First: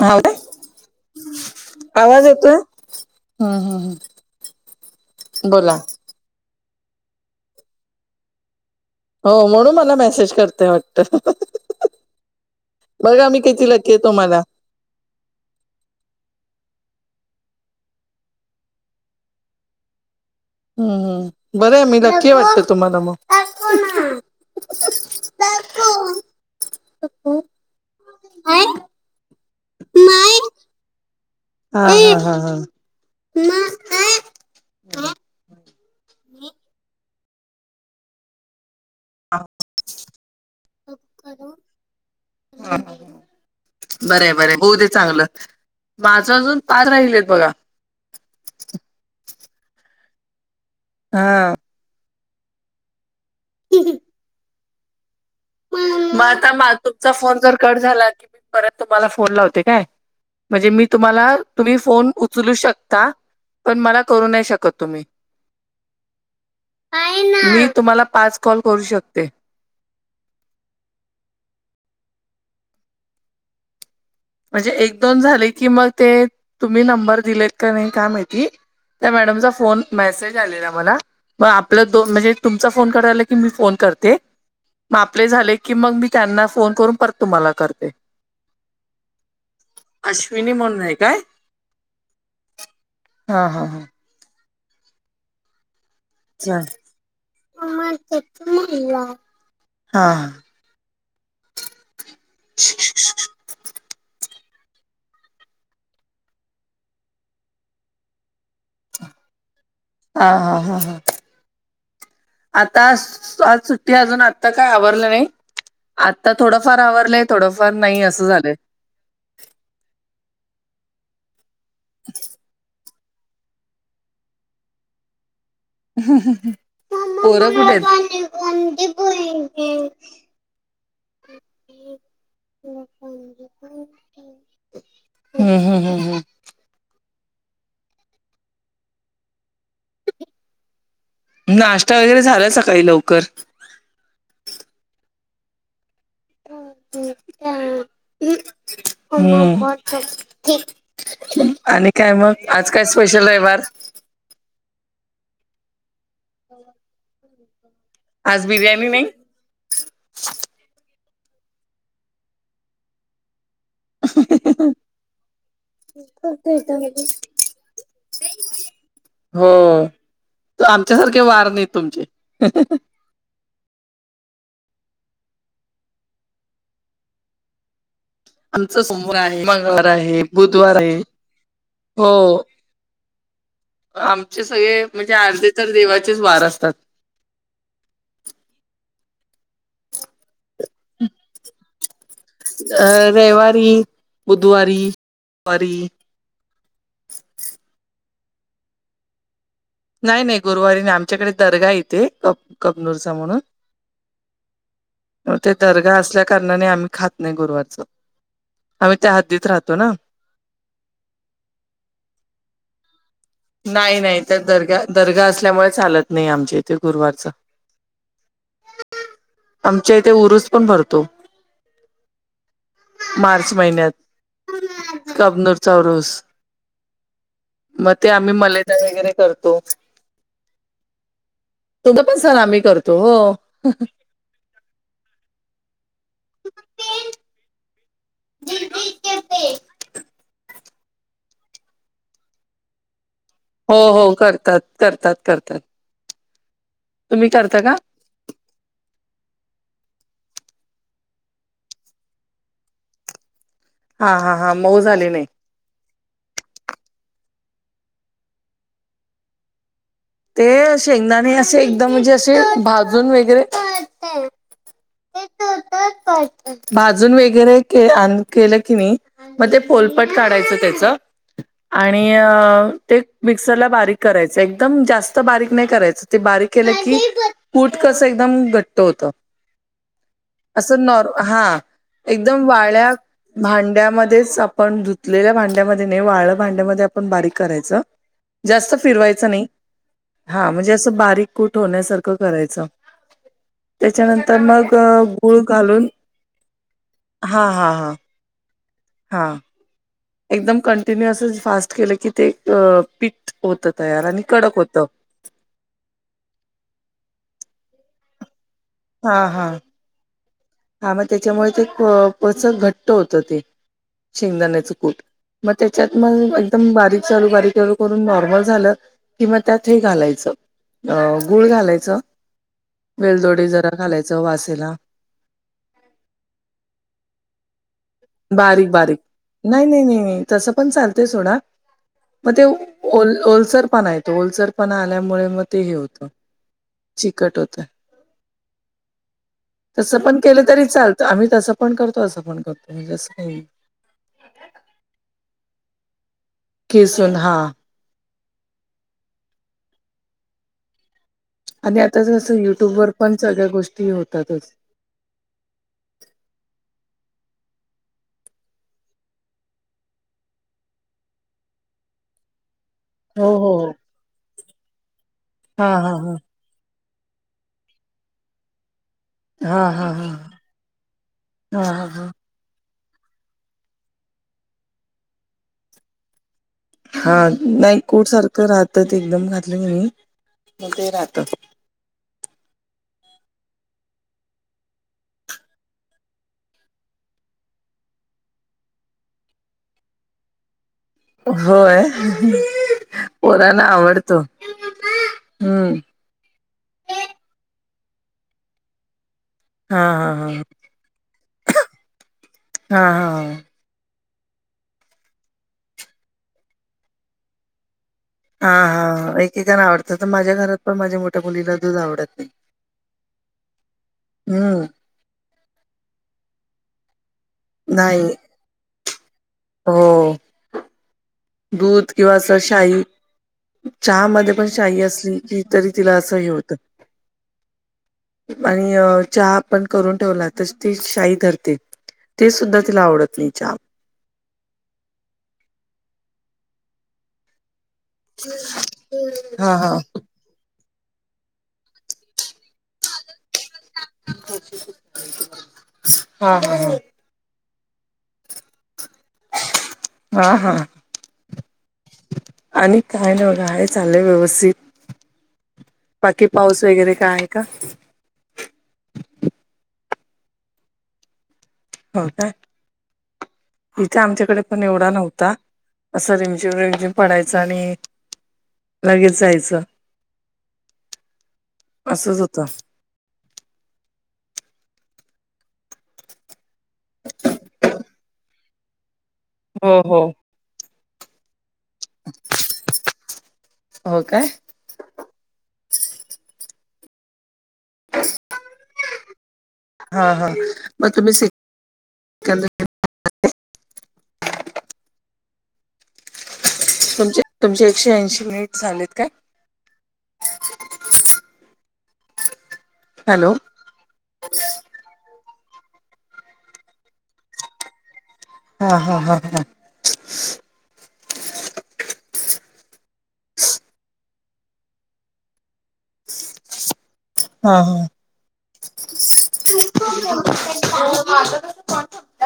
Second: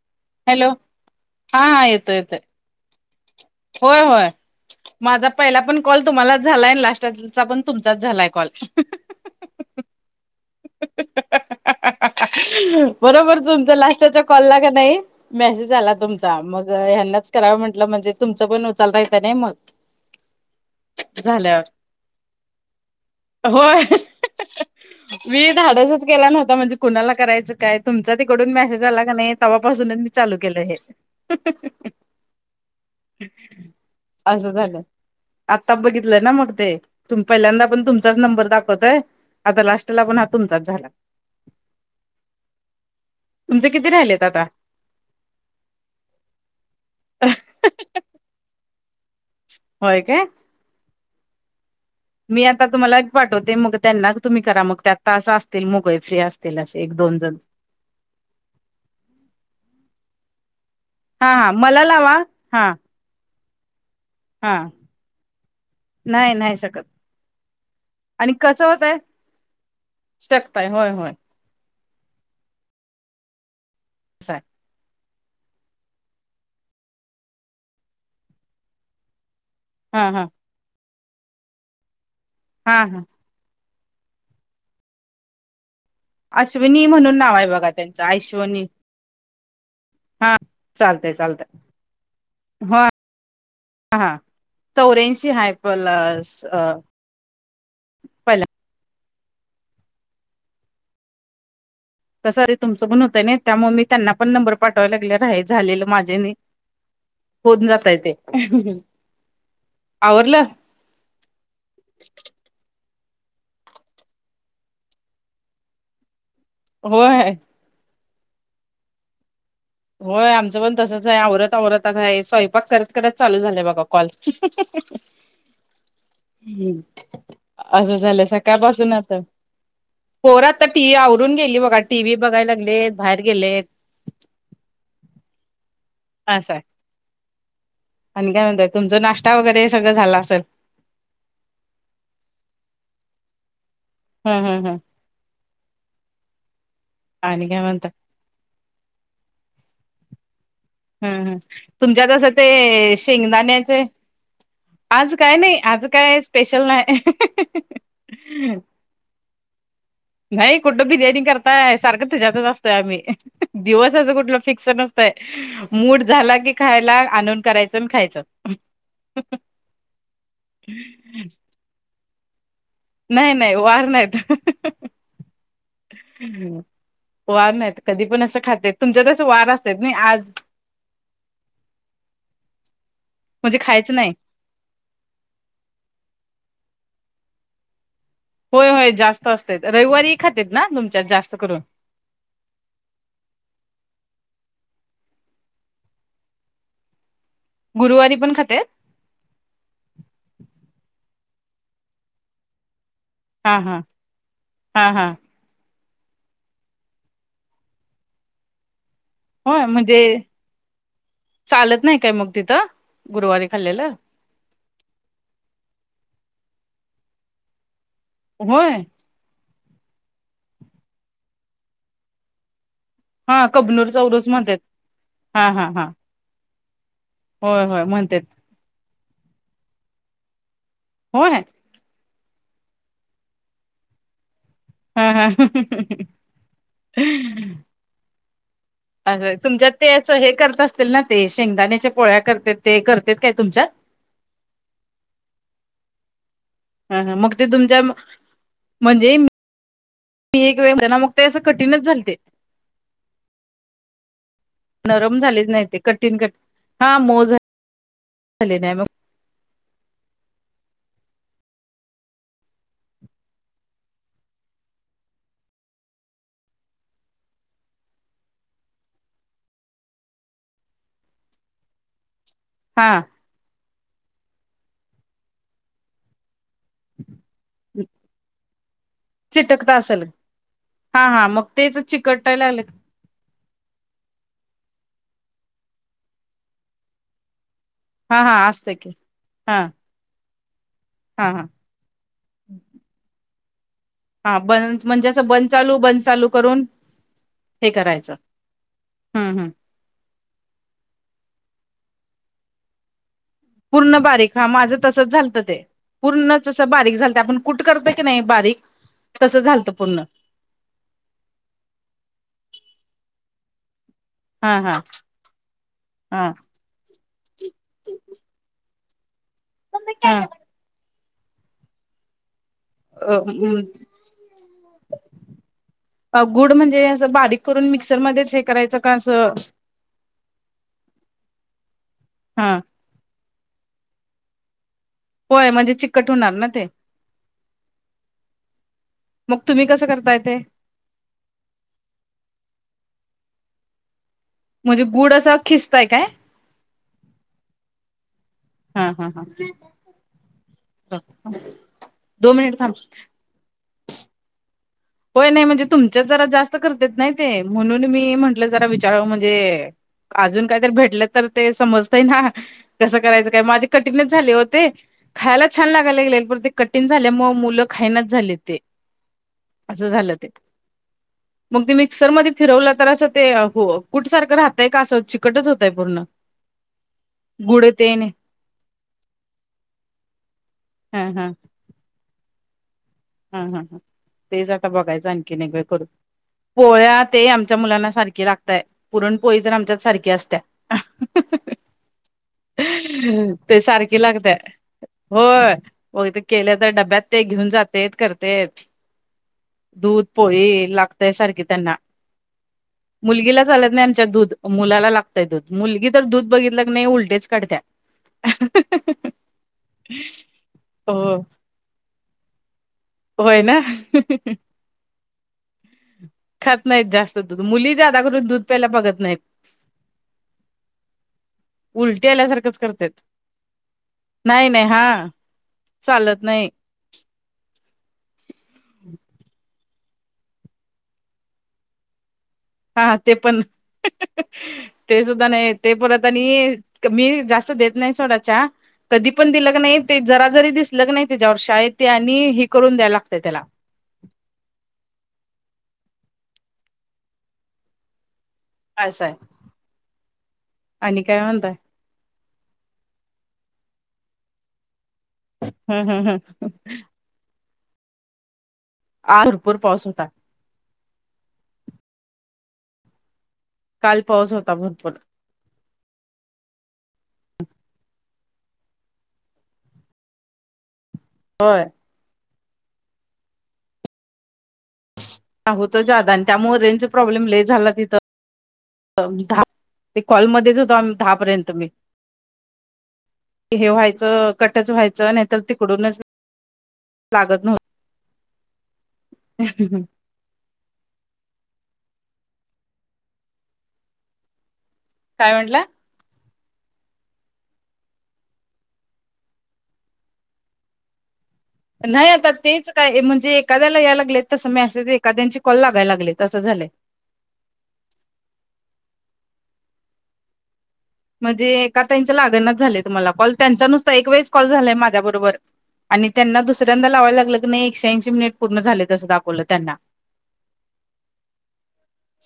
हा का हॅलो हां येतों आवाज येतों येतोय हम्म हम्म होयं हम्म. होयं माझां पहीला बोला पणं कॉल तुम्हालाचं झालायं लास्टचां पणं तुम्हालाचं झालायं कॉल हो म्हणूंन मलां मेसेजं करतंय वाटतं बघां मी किती लंकी आहे तुम्हांला नाहीं मेसेजं आलां तुमचां मंग ह्यांनाच करावं म्हटलं म्हणजे तुमचं पणं उचालतां येतं नाहीं मंग [unintelligible] हम्मं बरं आहे मी लंकी वाटतं तुम्हांला मंग होय मी धाडसचं केला नव्हतां म्हणजे कुणांला करायचं कायं तुमचां तिकडूंन मेसेजं आलां कां नाहीं तेव्हां पासूनचं चालूं केलं हे हां हां हां हां असं झालं आतां बघितलं नां मंग ते तुंम पहिल्यांदा आ पणं तुमच्याचं नंबर दाखवंतय आता लास्टलां आ पणं तुमचांच झालां हां किती राहिलेत बरं आता बरं होऊदे चांगलं. माझं अजून पाच राहिले आहेत बघा. होय काय. हा. मी आता तुम्हाला एक पाठवते. मग त्यांना तुम्ही करा मग त्या तासं अस तील. मोबाईल फ्री मग आता असतील मा असे एक तुमचा दोन जण. फोन जर कट झाला. परत तुम्हाला फोन लावते काय. म्हणजे, मी तुम्हाला हा हा तुम्ही मला फोन लावा उचलू हा शकता. पण, मला करू नाही हा शकत तुम्ही. नाही नाही शकत मी तुम्हाला पाच कॉल करू शकते. Step by. होय होय. असंय. म्हणजे एक दोन झाले की मग ते, तुम्ही नंबर दिलेत का नाही काय माहिती. त्या मॅडमचा फोन, हा हा मेसेज आलेला मला. मग आपल दोन म्हणजे तुमचा हा फोन हा करायला. की मी फोन करते. मग आपले झाले की, मग मी त्यांना फोन करून परत तुम्हाला करते. काय शिवानी. हा अश्विनी म्हणून आहे चालतय काय? चालतय. ह हा हा हा. चौऱ्याऐंशी हायफुलर पहिल्या चहा. [unintelligible] तसं तुमचं पण होतंय नाही. त्यामूळ मी त्यांना पण नंबर पाठवायला लागले रा झालेलं माझे आणि. होवून जातय ते. हा आवरलं हा हा हा आता आज सुट्टी अजून आता काय आवरलं नाही. आत्ता थोडंफार आवरलंय. होय थोडंफार नाही असं झालंय. होय. आमचं पण तसच आहे. आवरत आवरतात आहे स्वयंपाक कर त. चालू झालय बघा कॉल. हम्. पोरं कुठे आहेत? असं झालंय सकाळपासून आसं. पोर आता ती आवरून गेली बघा. टी व्ही बघाय लागलेत बाहेर गेलेत. हम्म हम् हम् हम्. असंय. आणि काय म्हणतय तुमच नाश्ता वगैरे सगळं झाला असेल. नाश्ता वगैरे झाल. सकाळी लवकर. हा हा हां आणि काय म्हणता हम्म हम् हम् तुमच्यातसं ते स्पेशल रविवार शेंगदाण्याचे आज काय नाही. आज काय स्पेशल नाही. आज बिर्याणी नाही. नाही कुठं बिर्याणी करताय सारखं तेज्यातच असतोय आम्ही. दिवसचं कुठलं फिक्स नसतय. मूड झाला की खायला आणून करायचं आणि खायचं. हो. ठी [unintelligible] धरके वार नाही तुमचे. ह [unintelligible] नाही नाही वार नाहीत. वार नाहीत. कधी पण असं खाते आमच तुमच्या सोमवार तसं आहे. वार असतात मंगळवार नाही आहे. आज बुधवार आहे. हो. म्हणजे खायचं नाही. आमचे सगळे म्हणजे अर्धे तर देवाचेच वार असतात. होय होय जास्त असते. रविवारी खातेत ना तुमच्यात जास्त करून. अ रविवारी, बुधवारी,, वारी? गुरुवारी पण खात्यात? नाही नाही. गुरुवारी नाही. आमच्या इकडे दर्गा आहे येथे कबनूरचा म्हणून. हां हां हां हां. म ते दर्गा असल्या कारणाने आम्ही खात नाही गुरुवारच. आमि त्या हाद्दीत. होय म्हणजे चालत नाई काय मग तिथं गुरुवारी? खाल्लेलं नाही नाही त्या दर्गा दर्गा असल्यामुळे चालत नाही. आमच्या इथे गुरुवारच. होय. आमच्या इथे उरूस पण भरतो. हा मार्च कबनूर चौरस म्हणतात महिन्यात हा हा कबनूरचा हा उरूस. होय होय. मग ते म्हणतात आम्ही मलेदा वेगैरे करतो. हो हे. तुमचा प्रसार आम्ही करतो हो हं हं. हा हा ह [unintelligible] आग तुमच्यात ते असं हे करत असतील ना ते शेंगदाण्याच्या पोळ्या करतेत ते करतेत काय तुमच्या? हो हो करतात करतात करतात. हा ना तुम्ही मग ते करता का तुमच्या म्हणजे म मी एक वेळ त्यांना मग ते असं कठीणच झालते. हां हां हां मोद नरम झालेच नाही ते कठीण कठ हा मो झाल झाले नाही मग ते शेंगदाणे आसे एकदम म्हणजे असे भाजून वेगैरे ते तर हो तर पाय [unintelligible] भाजून वेगैरे के केलं की नई म ते पोलपट काढायचं त्याच आणि अ ते हा मिक्सरला बारीक करायचं एकदम जास्त बारीक नाई करायच. ते बारीक केलं की पूट कसं एकदम घट्ट होतं. चिटकतात. आसं नॉर् हा चिकटाय एकदम लागले वाळ्या भांड्यामध्येच आपण धुतलेल्या भांड्यामध्ये नई वाळ भांड्यामध्ये आपण बारीक करायचं. हा हा असतं जास्त की फिरवायचं नाही. हा हां म्हणजे आसं बारीक हा हा कूट होण्यासारखं करायचं. त्याच्यानंतर हा मग बन अ म्हणजे असं गूळ बंद चालू कालून बंद चालू करून हा हा हा. हा हम् हम्. एकदम कंटिन्युअसस फास्ट केलं की ते अ पी पूर्ण बारीक हां माझं तसच झालतं ते. पूर्ण तसं बारीक झालत आपण कुठ करतो की नाई बारीक तसं झालतं पूर्ण. हां म त्याच्यामुळे ते प पचक घट्ट होतं ते. हा शेंगदाण्याचं हा कूट म त्याच्यात हा मंग ते एकदम बारीक चालू बारीक चालू करून नॉर्मल झालं कि म त्यात हे हा घालायचं. अ गुळ घालायचं वेलदोडे जरा घालायचं वासेला. अ गुड म्हणजे असं बारीक? करून मिक्सरमध्येच हे बारीक करायचं का बारीक असं नाही नाही नाही तसं पण चालतय सोडा. म ते हा ओल ओलसर पणा येतो ओलसर पणा आल्यामुळे मग होय ते हे म्हणजे होत चिकट होणार ना ते चिकट होत. मग तुम्ही कसं तसं करताय पण ते केलं तरी चाल त आम्ही तसं पण करतो असं पण करतो म्हणजे असं काई नई. म्हणजे गुड असं खिस्ताय काय? किसून हां. हा हा हा. आनि आता दोन जसं मिनिट युट्यूब थांब वर पण सगळ्या गोष्टी होतातच. होय नई म्हणजे तुमच्यात जरा जास्त करतेत नाय ते म्हणून मी म्हटलं जरा विचारव म्हणजे आजून कायतरी भेटल तर ते समजतय ना. कसं करायचं हो काय हो माझे हो कठीिणच झाले होते खायला हा छान हा लागयला हा लागलेल ते कठीण झाल्यामुळे मुलं खायनाच झाले ते हा अस हा हा झालं ते मग हा ते हा हा मिक्सर म फिरवलं तर असं ते हो कुठसारखं राहतंय का असं चिकटच होतंय पूर्ण हा गुड नाही तेन कोट सारखं राहतं एकदम घातलं मीी मग ते हा राहत. हा हम हम ह तेच आता बघायचं आणखीनेगवेळ करून पोळ्या ते आमच्या मुलांना सारखी लागतय पुरण पोळी तर आमच्यात सारख्या असत्या. होय ते पोरांना सारखी आवडतो लागते होय. हम्म वग ते केल्या तर डब्यात ते घेऊन जातेत करतेेत. हा दूध हा पोळी लागतय सारखी त्यांना हा हा मुलगीला हा चालत नाही आमच्यात दूध मुला लागतय दूध मुलगी तर दूध बघितलं क नाही उलटेच काढत. हा हा एकेकाना आवडतं तर माझ्या घरात पण हो माझ्या मोठ्या मुलीला दूध आवडत नाही. होय ना हम्म खात नाहीत जास्त ध मुली जदा करून दूध पहिला बघत नाहीत. हा. दूध उलटी किंवा आल्यासारखंच सरशाही. करत्यात. चहा म पण नाही नाही शाही हा असली की तरी तिला असं चालत हे नाही होतं. आणि अ चहा. करून ठेवला तर शाई धरते ते सुद्धा तिला हा ते आवडत नाही पण चहा ते सुद्धा नाही ते परत आणि मी जास्त नाही कध पण दि ज हा लग्न हा नाही त्याच्या वर्षा आहे ते आणि हे करून द्यायला लागतं त्याला हा हा हा. कायच आहे. हा हा. आणि काय म्हणताय आणि काय न बघा हे चाललंय व्यवस्थित हम् हम् बाकी हम् पाऊस वगैरे कायय का? आ भरपूर पाोसूनता हो काय इथे काल पाऊस आमच्याकडे होता पण एवढा भरपूर नव्हता. असं तमच्यावरज पडायचं आणि लगेच जायचं. होय. असंच होतं. होत जादा आणि त्यामुळे रें प्रॉब्लेम ले झाला तिथ. हो ते हो कॉलमध्येध्येच होतो् दहा पर्यंत मी हे हो काय व्हायचं कट. व्हायचं नाही तर तिकडूनच लागत नव्हत. बस. ह. हा हा मग तुम्ही? काय म्हंटलं? तुमचे तुमचे एकशे ऐंशी मिनिट झालेत का? नाही आता तेच काय म्हणजे हॅलो ए. ्याला याय लागले तस मी असे एखद्यां कल लागाय लाग तं झालं. हा हा हा हा. म्हणजे एका त्यांच्या लागणच झालंय तुमला कॉल त्यांचा नुसता एक वेळेस कॉल झालाय माझ्या बरोबर आणि त्यांना दुसऱ्यांदा लावायला लागलं की नाही हा एकशेऐंशी मिनिट पूर्ण झाले तसं दाखवलं त्यांना हा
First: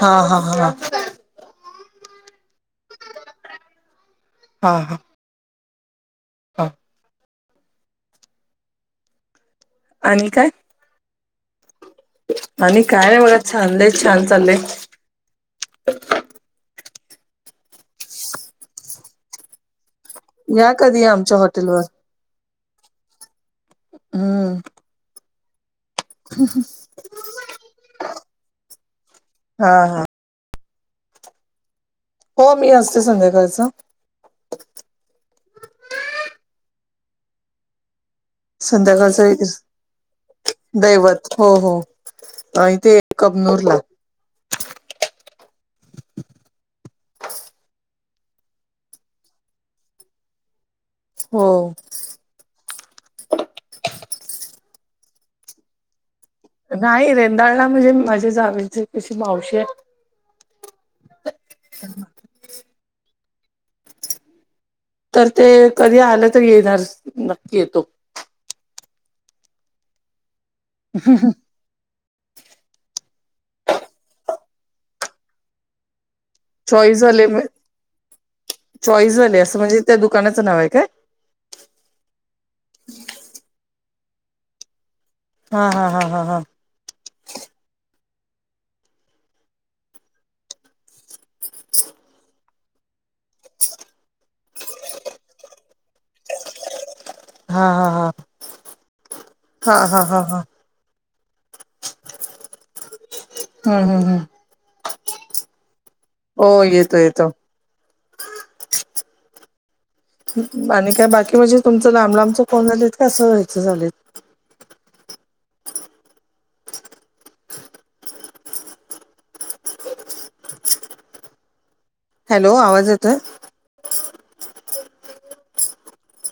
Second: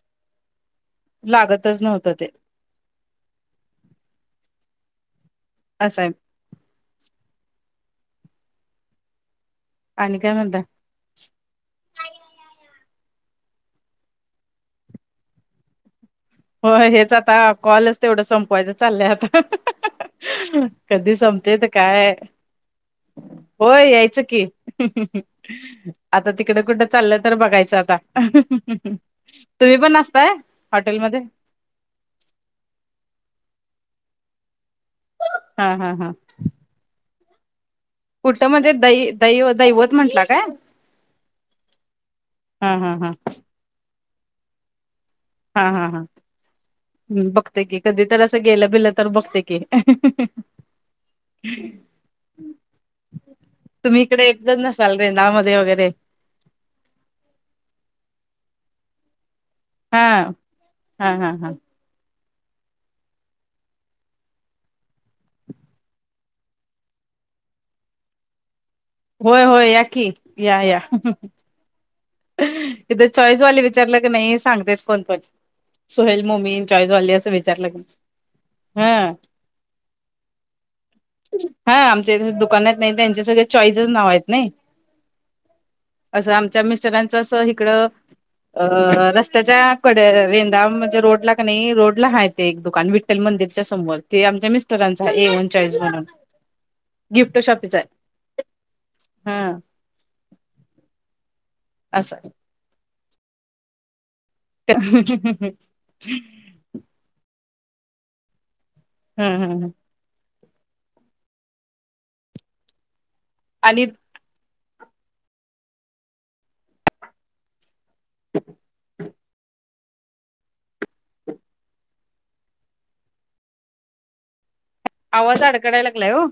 हा हा हा. लागतच नव्हतं ते हा हां. अस साहेब. हा आणि काय म्हणता. आणि काय नाही बघा. चाललय छान चाललय. हो हेच आता कॉलच तेवढं संपवायचं चाललंय आता. या कधी आमच्या संपते त हॉटेलवर काय होय यायचं की. हम्म आता तिकडे कुठं चाललं तर बघायचं आता. हा तुम्ही पण हा असताय. हॉटेलमध्ये हो मी असते संध्याकाळच. हा हा हा कुठं म्हणजे दै संध्याकाळच दै दैवत म्हंटला काय दैवत हो हो हा आणि हा ते हा एक कबनूरला. हा हा हा हम बघते की. कधी तर असं गेलं बिलं तर बघते की. हो [inaudible] तुम्ही इकडे येतच नसाल रेंदामध्ये वगैरे. नाही रेंदाळला म्हणजे माझ्या जावेचे कशी मावशी हा हा हा हा [unintelligible] तर ते कधी आलं तर येणार नक्की येतो. होय होय या की. या या इथ चॉईसवाली विचारलं की नाही सांगतेच कोण पण. सोहेल मोमीन चॉईस चॉईसवाली झाले असं विचारल कि नाही चॉईस वाले असं म्हणजे त्या दुकानाचं नाव आहे काय? हा आमच्या इथे दुकानात आहेत त्यांचे सगळे चॉईजच नाव आहेत नाही. हा हा हा हा हा मिस्टरांच इकड रस्त्याच्या कडे रेंदा म्हणजे रोडला कि नाही रोडला आहे ते एक दुकान. विठ्ठल मंदिरच्या समोर. ते आमच्या मिस्टरांचा आहे. एवन चॉईस म्हणून. गिफ्ट हा हा शॉपीच आहे. हा हम्म हा हा हा हा असं हम्म हम्म हम्म [unintelligible] हो येतो येतो. हम्म हम्म हम्म आणि काय बाकी म्हणजे तुमचं लांब लांबचं कोण झालेत का असं व्हायचं आणि झालेत. हॅलो आवाज येतोय. आवाज अडकडायला लागलाय हो.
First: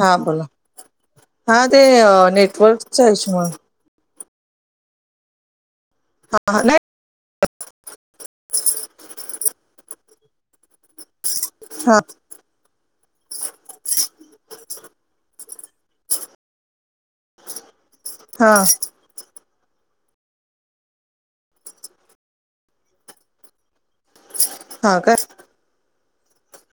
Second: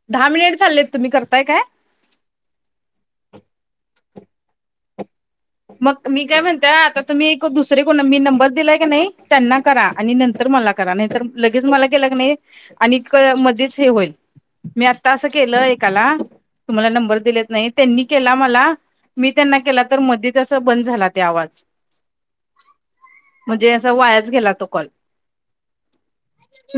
हा दहा बोला. मिनिट चाललेत तुम्ही करताय हा काय ते नेटवर्कचा ईशु मूळे. मग मी काय हा म्हणतेय नाही आता तुम्ही एक दुसरे कोण मी नंबर दिलाय की नाही, त्यांना करा. आणि नंतर मला करा. नाही तर लगेच मला हा केला नाही आणि मध्येच हे होईल. मी आत्ता असं केलं एकाला तुम्हाला नंबर दिलेत नाहीत. त्यांनी केला हा मला. मी त्यांना केला तर म तस बंद झाला ते आवाज. म्हणजे अस वायाच गेला तो. कॉल. हा काय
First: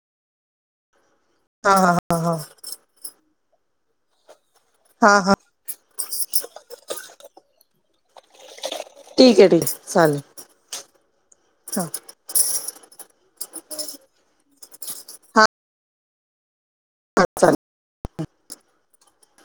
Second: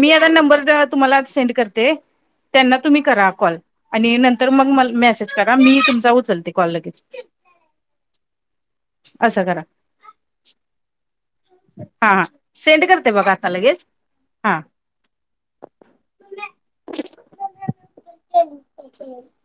मी आता नंबर तुम्हाला सेंड हा हा हा हा त्यांना तुम्ही करा कॉल. आणि नंतर मग मला हा मेसेज हा करा. का मी तुमचा उचलते कॉल लगेच. ठीक असं आहे करा. ठीक आहे चालेल हा हा सेंड करते बघा आता लगेच. हा अच [unintelligible] [unintelligible]